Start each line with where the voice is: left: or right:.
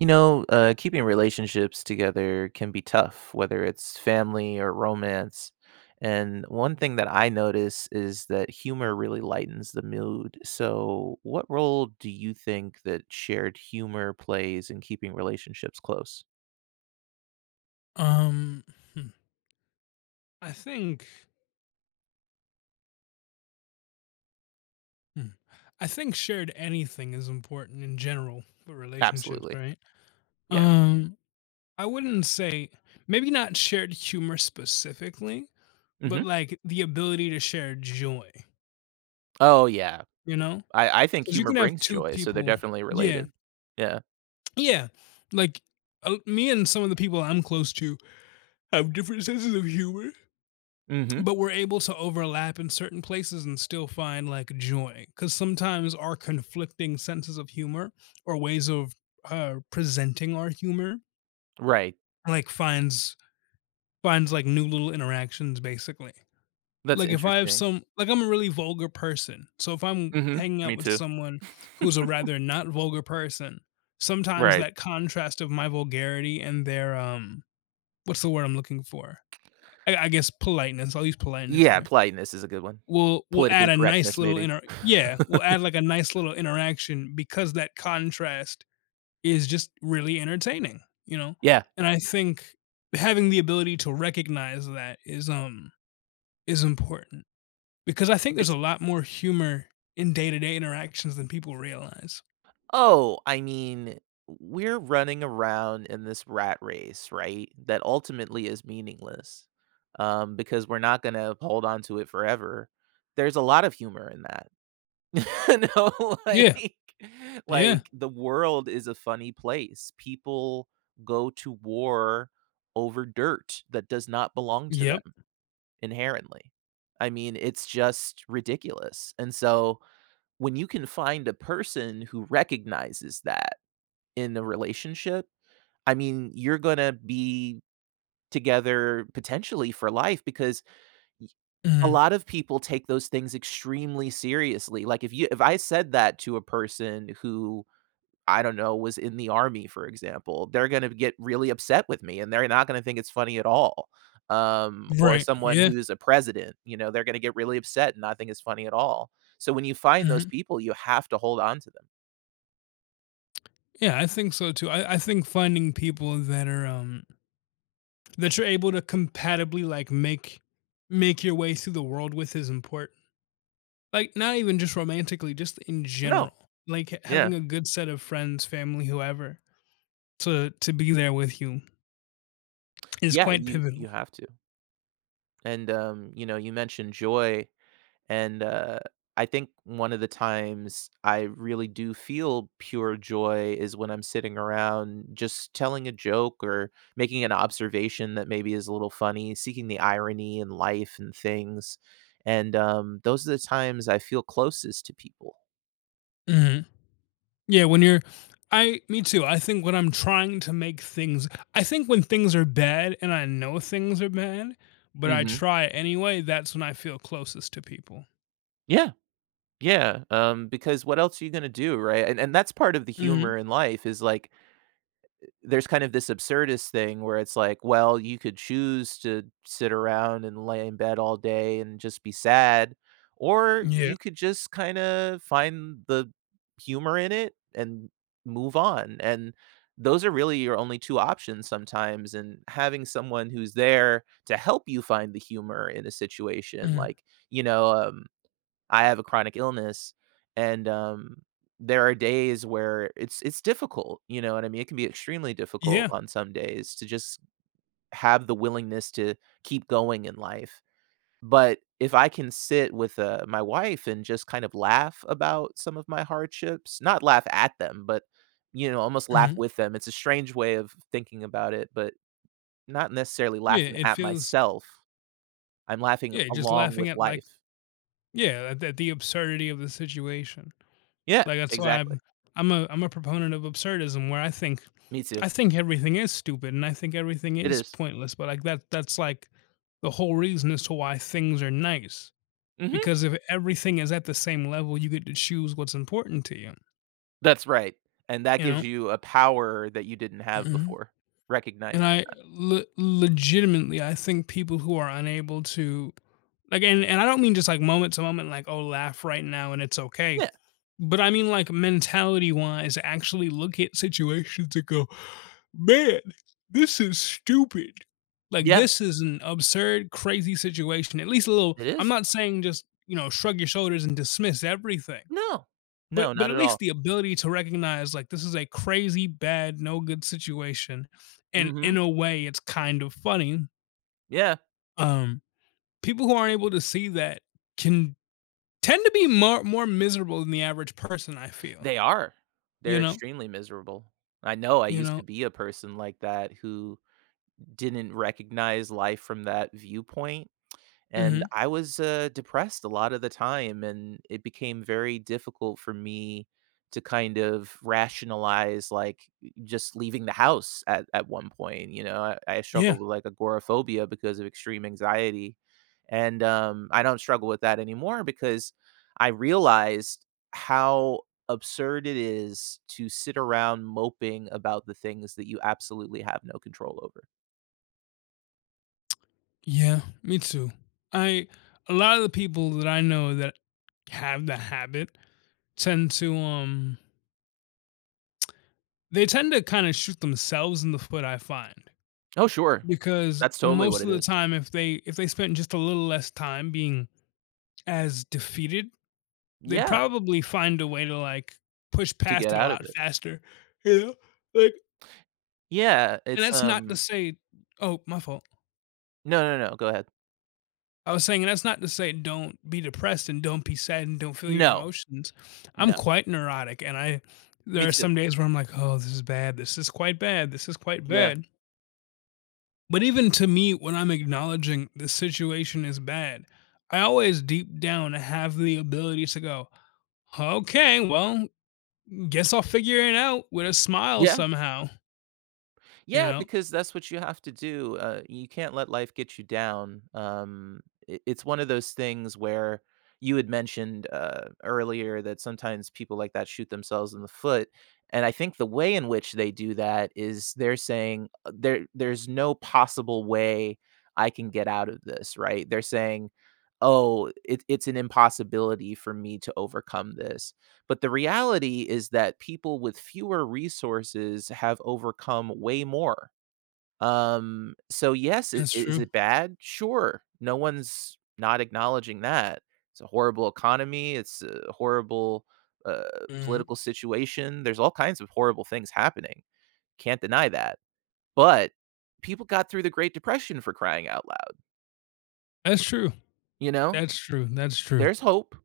right: You know, uh, keeping relationships together can be tough, whether it's family or romance. And one thing that I notice is that humor really lightens the mood. So, what role do you think that shared humor plays in keeping relationships close?
left: Um. Hmm. I think Mm. I think shared anything is important in general for relationships,
right: Absolutely.
left: right?
right: Yeah.
left: Um, I wouldn't say maybe not shared humor specifically, but
right: Mhm.
left: like, the ability to share joy.
right: Oh, yeah.
left: You know?
right: I I think
left: 'Cause you
right: humor
left: can have
right: brings
left: 2
right: joy, so they're
left: people
right: definitely
left: Yeah.
right: related. Yeah.
left: Yeah. Like, uh me and some of the people I'm close to have different senses of humor,
right: Mhm.
left: but we're able to overlap in certain places and still find, like, joy. 'Cause sometimes our conflicting senses of humor or ways of, er, presenting our humor
right: Right.
left: like finds finds, like, new little interactions, basically.
right: That's
left: Like, if I have
right: interesting.
left: some like, I'm a really vulgar person. So if I'm
right: Mhm.
left: hanging out
right: Me
left: with
right: too.
left: someone who's a rather not vulgar person, sometimes
right: Right.
left: that contrast of my vulgarity and their, um what's the word I'm looking for? I I guess, politeness- I'll use politeness
right: Yeah.
left: here-
right: Politeness is a good one.
left: will will add
right: Politically
left: a nice
right: correctness,
left: little
right: maybe.
left: inter Yeah. Will add, like, a nice little interaction because that contrast is just really entertaining. You know?
right: Yeah.
left: And I think having the ability to recognize that is, um, is important because I think there's
right: It's
left: a lot more humor in day-to-day interactions than people realize.
right: Oh, I mean, w we're running around in this rat race, right, that ultimately is meaningless, um, because we're not gonna uphold on to it forever. There's a lot of humor in that. Know
left: Yeah.
right: like
left: Yeah.
right: like, the world is a funny place. People go to war over dirt that does not belong to
left: Yep.
right: them inherently. I mean, it's just ridiculous. And so when you can find a person who recognizes that, in the relationship, I mean you're gonna be together potentially for life because ye a
left: Mhm.
right: lot of people take those things extremely seriously, like, if you if I said that to a person who, I don't know, was in the army for example, they're gonna get really upset with me and they're not gonna think it's funny at all. Um, or
left: Right,
right: someone
left: yeah.
right: who's a president, you know, they're gonna get really upset and not think it's funny at all. So when you find those
left: Mhm.
right: people, you have to hold on to them.
left: Yeah. I think so too. I I think finding people that are, um that you're able to compatibly, like, make make your way through the world with is important. Like, not even just romantically, just in
right: No.
left: general. Like, h
right: Yeah.
left: having a good set of friends, family, whoever, to to be there with you is
right: Yeah,
left: quite
right: you
left: pivotal.
right: you have to. And, um, you know you mentioned joy and, uh, I think one of the times I really do feel pure joy is when I'm sitting around just telling a joke or making an observation that maybe is a little funny, seeking the irony in life and things and, um, those are the times I feel closest to people.
left: Mhm. Yeah. When you're I me too. I think when I'm trying to make things I think when things are bad and I know things are bad, but I
right: Mhm.
left: try anyway, that's when I feel closest to people.
right: Yeah. Yeah. Um, because what else are you gonna do, right, and and that's part of the
left: Mhm.
right: humor in life is like uh, there's kind of this absurdist thing where it's like, well, you could choose to sit around and lay in bed all day and just be sad or
left: Yep.
right: you could just kinda find the humor in it and move on, and those are really your only 2 options sometimes and having someone who's there to help you find the humor in a situation,
left: Mhm.
right: like, you know, um, I have a chronic illness and, um, there are days where it's it's difficult, you know what I mean? It can be extremely difficult
left: Yeah.
right: on some days to just, have the willingness to keep going in life. But if I can sit with, uh, my wife and just kind of laugh about some of my hardships, not laugh at them but you know almost laugh
left: Mhm.
right: with them, it's a strange way of thinking about it but not necessarily
left: Yeah,
right: laughing
left: it
right: at
left: feels
right: myself. I'm laughing
left: Yeah, your just
right: along
left: laughing
right: with
left: at like
right: life.
left: Yeah, tha that the absurdity of the situation.
right: Yeah.
left: Like, that's why
right: Exactly.
left: I'm I'm a I'm a proponent of absurdism where I think
right: Me too.
left: I think everything is stupid and I think everything
right: It
left: is
right: is.
left: pointless, but like that that's like the whole reason as to why things are nice.
right: Mhm.
left: Because if everything is at the same level, you get to choose what's important to you
right: That's right, and that
left: you
right: gives
left: know?
right: you a power that you didn't have
left: Mhm.
right: before,
left: And
right: recognizing
left: I
right: that.
left: le legitimately, I think people who are unable to again, and I don't mean just like moment to moment, like, oh, laugh right now and it's okay.
right: Yeah.
left: But I mean, like, mentality wise, actually look at situations to go, "Man, this is stupid. Like,
right: Yeah.
left: this is an absurd, crazy situation." At least a little
right: It
left: I'm
right: is.
left: not saying just, you know, shrug your shoulders and dismiss everything.
right: No.
left: But
right: No.
left: but
right: Not
left: at
right: at all.
left: least the ability to recognize, like, this is a crazy bad, no good situation, and in
right: Mhm.
left: a way, it's kind of funny.
right: Yeah.
left: Um, people who aren't able to see that can tend to be mar more miserable than the average person, I feel.
right: They are.
left: You
right: They're
left: know?
right: extremely miserable. I know, I
left: You
right: used to
left: know
right: be a person like that who didn't recognize life from that viewpoint, and
left: Mhm.
right: I was, uh, depressed a lotta the time and it became very difficult for me to kind of rationalize, like, just leaving the house at at one point, you know, I I
left: Yeah.
right: struggled with like agoraphobia because of extreme anxiety, and, um, I don't struggle with that anymore because I realized how absurd it is to sit around moping about the things that you absolutely have no control over.
left: Yeah, me too. I a lotta the people that I know that have the habit tend to, um they tend to kinda shoot themselves in the foot, I find.
right: Oh, sure.
left: Because
right: That's totally what
left: most
right: it
left: of the
right: is.
left: time, if they if they spent just a little less time being as defeated, they'd
right: Yeah.
left: probably find a way to, like, push
right: To
left: past
right: get
left: it a
right: out of
left: lot
right: it.
left: faster, you know, like
right: Yeah,
left: and
right: it's,
left: that's not to
right: um
left: say Oh, my fault.
right: No, no, no, go ahead.
left: I was saying, and that's not to say don't be depressed, and don't be sad, and don't feel your
right: No.
left: emotions. I'm
right: No.
left: quite neurotic, and I there
right: Me
left: are
right: too.
left: some days where I'm like, "Oh, this is bad. This is quite bad. This is quite
right: Yeah.
left: bad." But even to me, when I'm acknowledging the situation is bad, I always, deep down, have the ability to go, "Okay, well, guess I'll figure it out with a smile
right: Yeah.
left: somehow." Ya
right: Yeah,
left: know?
right: because that's what you have to do, uh, you can't let life get you down, um, it it's one of those things where, you had mentioned, uh, earlier that sometimes people like that shoot themselves in the foot, and I think the way in which they do that is, they're saying, "There there's no possible way I can get out of this," right? They're saying, "Oh, it it's an impossibility for me to overcome this." But the reality is that people with fewer resources have overcome way more. Um, so yes, i
left: That's
right: is
left: true.
right: it bad? Sure, no one's not acknowledging that. It's a horrible economy, it's a horrible, uh,
left: Mhm.
right: political situation, there's all kinds of horrible things happening. Can't deny that, but people got through the great depression for crying out loud.
left: That's true.
right: You know?
left: That's true, that's true.
right: There's hope.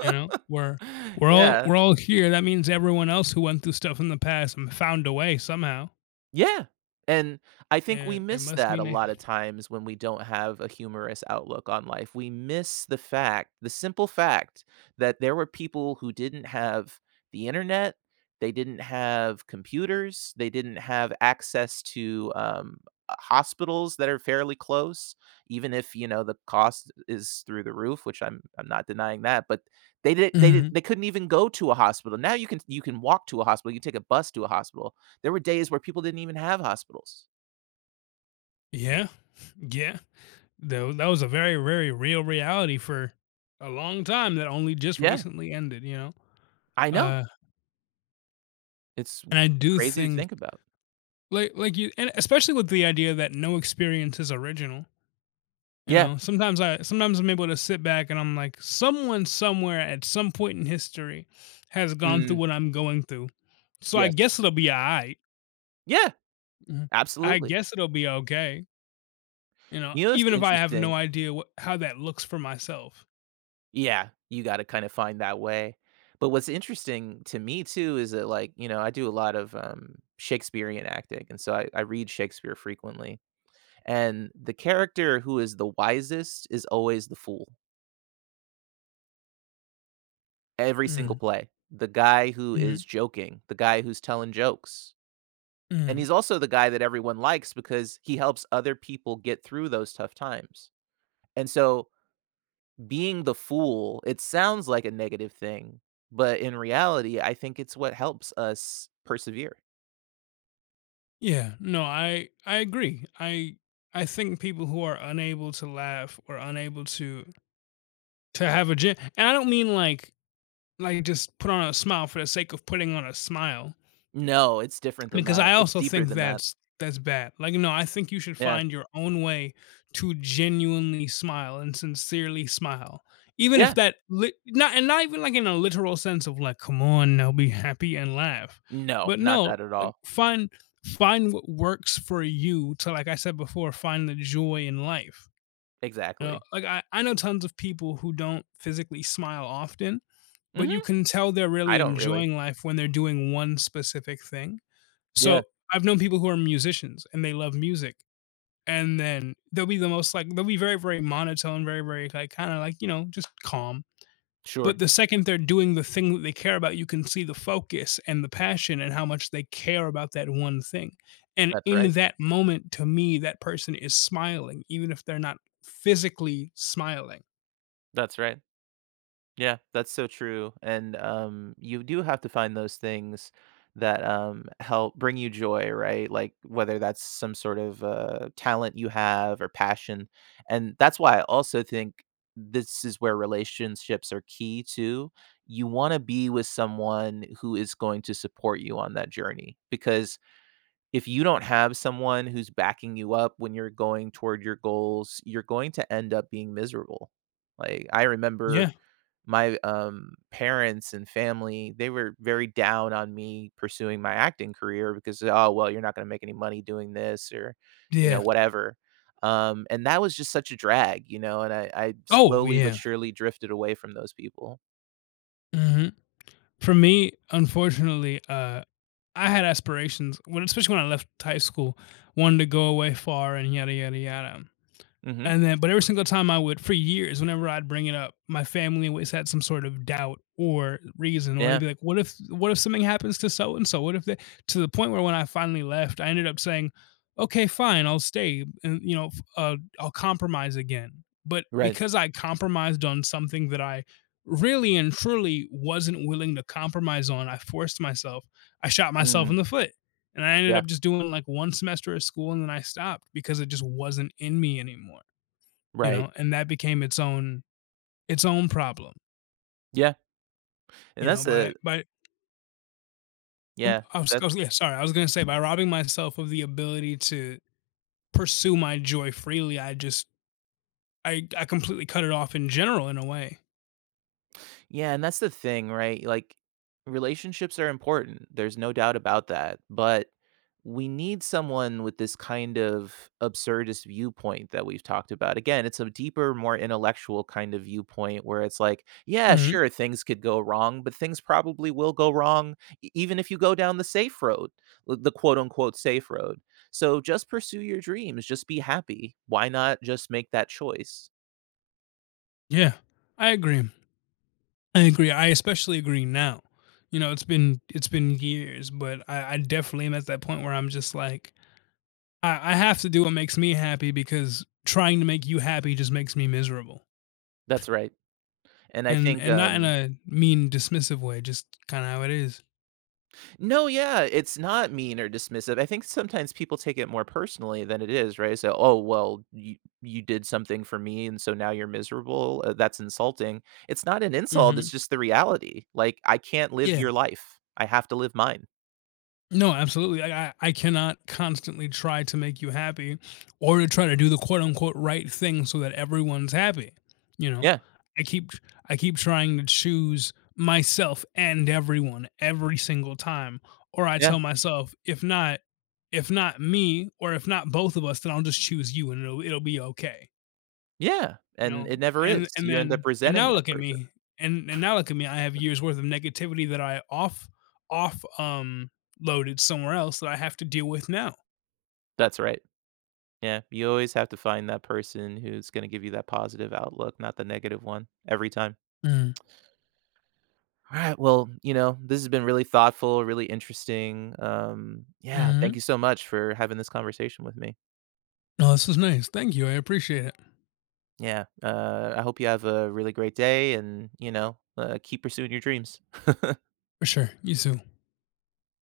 left: You know, we're we're all
right: Yeah.
left: we're all here, that means everyone else who went through stuff in the past and found a way somehow.
right: Yeah. And I think we
left: An it
right: miss
left: must
right: that a
left: mean a
right: lotta times when we don't have a humorous outlook on life, we miss the fact the simple fact that there were people who didn't have the internet, they didn't have computers, they didn't have access to, um, uh, hospitals that are fairly close, even if, you know, the cost is through the roof, which I'm I'm not denying that, but they did they di
left: Mhm.
right: they couldn't even go to a hospital, now you can you can walk to a hospital, you take a bus to a hospital. There were days where people didn't even have hospitals.
left: Yeah. Yeah. Tha that was a very, very real reality for a long time that only just
right: Yeah.
left: recently ended, you know?
right: I know.
left: Uh.
right: It's
left: And I do
right: crazy to
left: think
right: think about.
left: like like, you and especially with the idea that no experience is original you
right: Yeah.
left: know? Sometimes I sometimes I'm able to sit back and I'm like, "Someone somewhere, at some point in history, has gone through
right: Mm.
left: what I'm going through. So I
right: Yes.
left: guess it'll be aight."
right: Yeah,
left: Mhm. I
right: absolutely.
left: guess it'll be okay You know,
right: You know what's
left: even if I have
right: interesting?
left: no idea wha how that looks for myself.
right: Yeah, you gotta kind of find that way. But what's interesting to me, too, is that, like, you know, I do a lot of, um, Shakespearean acting and so I I read Shakespeare frequently, and the character who is the wisest is always the fool every single
left: Mm.
right: play. The guy who
left: Mhm.
right: is joking, the guy who's telling jokes. And
left: Mhm.
right: he's also the guy that everyone likes, because he helps other people get through those tough times. And so, being the fool, it sounds like a negative thing, but in reality I think it's what helps us persevere.
left: Yeah. No. I I agree. I I think people who are unable to laugh or unable to to have a ge and I don't mean like like, just put on a smile for the sake of putting on a smile
right: No, it's different than
left: because I
right: that, it's
left: also
right: deeper
left: think
right: than that.
left: that's that's bad. Like, no, I think you should
right: Yeah.
left: find your own way to genuinely smile and sincerely smile, even if
right: Yeah.
left: that li no and not even like in a literal sense of like, "Come on now be happy and laugh,"
right: No.
left: but
right: Not
left: no,
right: that at
left: like
right: all.
left: find find what works for you to, like I said before, "Find the joy in life." You know?
right: Exactly.
left: Like, I I know tons of people who don't physically smile often, but
right: Mhm.
left: you can tell they're
right: I
left: really
right: don't really.
left: enjoying life when they're doing one specific thing.
right: Yeah.
left: So, I've known people who are musicians, and they love music, and then they'll be the most like they'll be very, very monotone, very, very, like, kinda like, you know, just calm.
right: Sure.
left: But the second they're doing the thing that they care about, you can see the focus and the passion and how much they care about that one thing, and
right: That's
left: in
right: right.
left: that moment, to me, that person is smiling, even if they're not physically smiling.
right: That's right. Yeah. That's so true, and, um, you do have to find those things that, um, help bring you joy, right? Like, whether that's some sort of, uh, talent you have or passion, and that's why I also think this is where relationships are key, too. You wanna be with someone who is going to support you on that journey because if you don't have someone who's backing you up when you're going toward your goals, you're going to end up being miserable, like, I remember
left: Yeah.
right: my, um, parents and family, they were very down on me pursuing my acting career because, "Oh, well, you're not gonna make any money doing this" or, you know,
left: Yeah.
right: whatever. Um, and that was just such a drag, you know, and I I
left: Oh, w
right: slowly but
left: yeah.
right: surely drifted away from those people.
left: Mhm. For me, unfortunately, uh, I had aspirations when especially when I left high school, wanted to go away far and yada yada yada;
right: Mhm.
left: and then but every single time I would for years, whenever I'd bring it up, my family always had some sort of doubt or reason, or they'd
right: Yeah.
left: be like, "What if what if something happens to so and so? What if they" to the point where when I finally left, I ended up saying, "Okay, fine, I'll stay, and, you know, f uh, I'll compromise again." But
right: Right.
left: because I compromised on something that I really and truly wasn't willing to compromise on, I forced myself, I shot myself
right: Mm.
left: in the foot, and I ended
right: Yeah.
left: up just doing, like, 1 semester of school and then I stopped because it just wasn't in me anymore, you
right: Right.
left: know, and that became its own its own problem.
right: Yeah, and
left: You know,
right: that's
left: by
right: a
left: by oomp
right: Yeah.
left: Oh, I'm sc oh,
right: That's
left: yeah, sorry. I was gonna say by robbing myself of the ability to pursue my joy freely, I just I d I completely cut it off in general, in a way.
right: Yeah, and that's the thing, right? Like, relationships are important. There's no doubt about that. But, we need someone with this kind of absurdist viewpoint that we've talked about. Again, it's a deeper, more intellectual kind of viewpoint where it's, like, yeah,
left: Mhm.
right: sure, things could go wrong, but things probably will go wrong e even if you go down the safe road. Uh, the quote unquote, "safe road" so, just pursue your dreams. Just be happy. Why not just make that choice?
left: Yeah, I agree. I agree. I especially agree now. You know, it's been it's been years, but I I definitely am at that point where I'm just, like, I I have to do what makes me happy, because trying to make you happy just makes me miserable.
right: That's right. And I
left: And
right: think,
left: and not in
right: um
left: a mean, dismissive way, just kinda how it is.
right: No, yeah. It's not mean or dismissive. I think sometimes people take it more personally than it is, right? So, "Oh, well, you you did something for me, and so now you're miserable? Uh, that's insulting." It's not an insult,
left: Mhm.
right: it's just the reality. Like, I can't live
left: Yeah.
right: your life. I have to live mine.
left: No, absolutely. I I I cannot constantly try to make you happy, or to try to do the quote unquote, "right thing" so that everyone's happy, you know?
right: Yeah.
left: I keep tr I keep trying to choose myself, and everyone, every single time, or I
right: Yeah.
left: tell myself, if not if not me, or if not both of us, then I'll just choose you, and it'll it'll be okay.
right: Yeah,
left: You
right: and
left: know?
right: it never
left: And
right: is.
left: and
right: You end up
left: then and
right: resenting
left: now
right: that
left: look at
right: person.
left: me, and and now look at me. I have years worth of negativity that I off off, um, loaded somewhere else that I have to deal with now.
right: That's right. Yeah, you always have to find that person who's gonna give you that positive outlook, not the negative one, every time.
left: Mm.
right: Alright. Well, you know, this has been really thoughtful, really interesting. Um, yeah, thank
left: Mhm.
right: you so much for having this conversation with me.
left: No, this was nice. Thank you, I appreciate it.
right: Yeah. Uh, I hope you have a really great day, and, you know, uh, keep pursuing your dreams.
left: For sure, you too.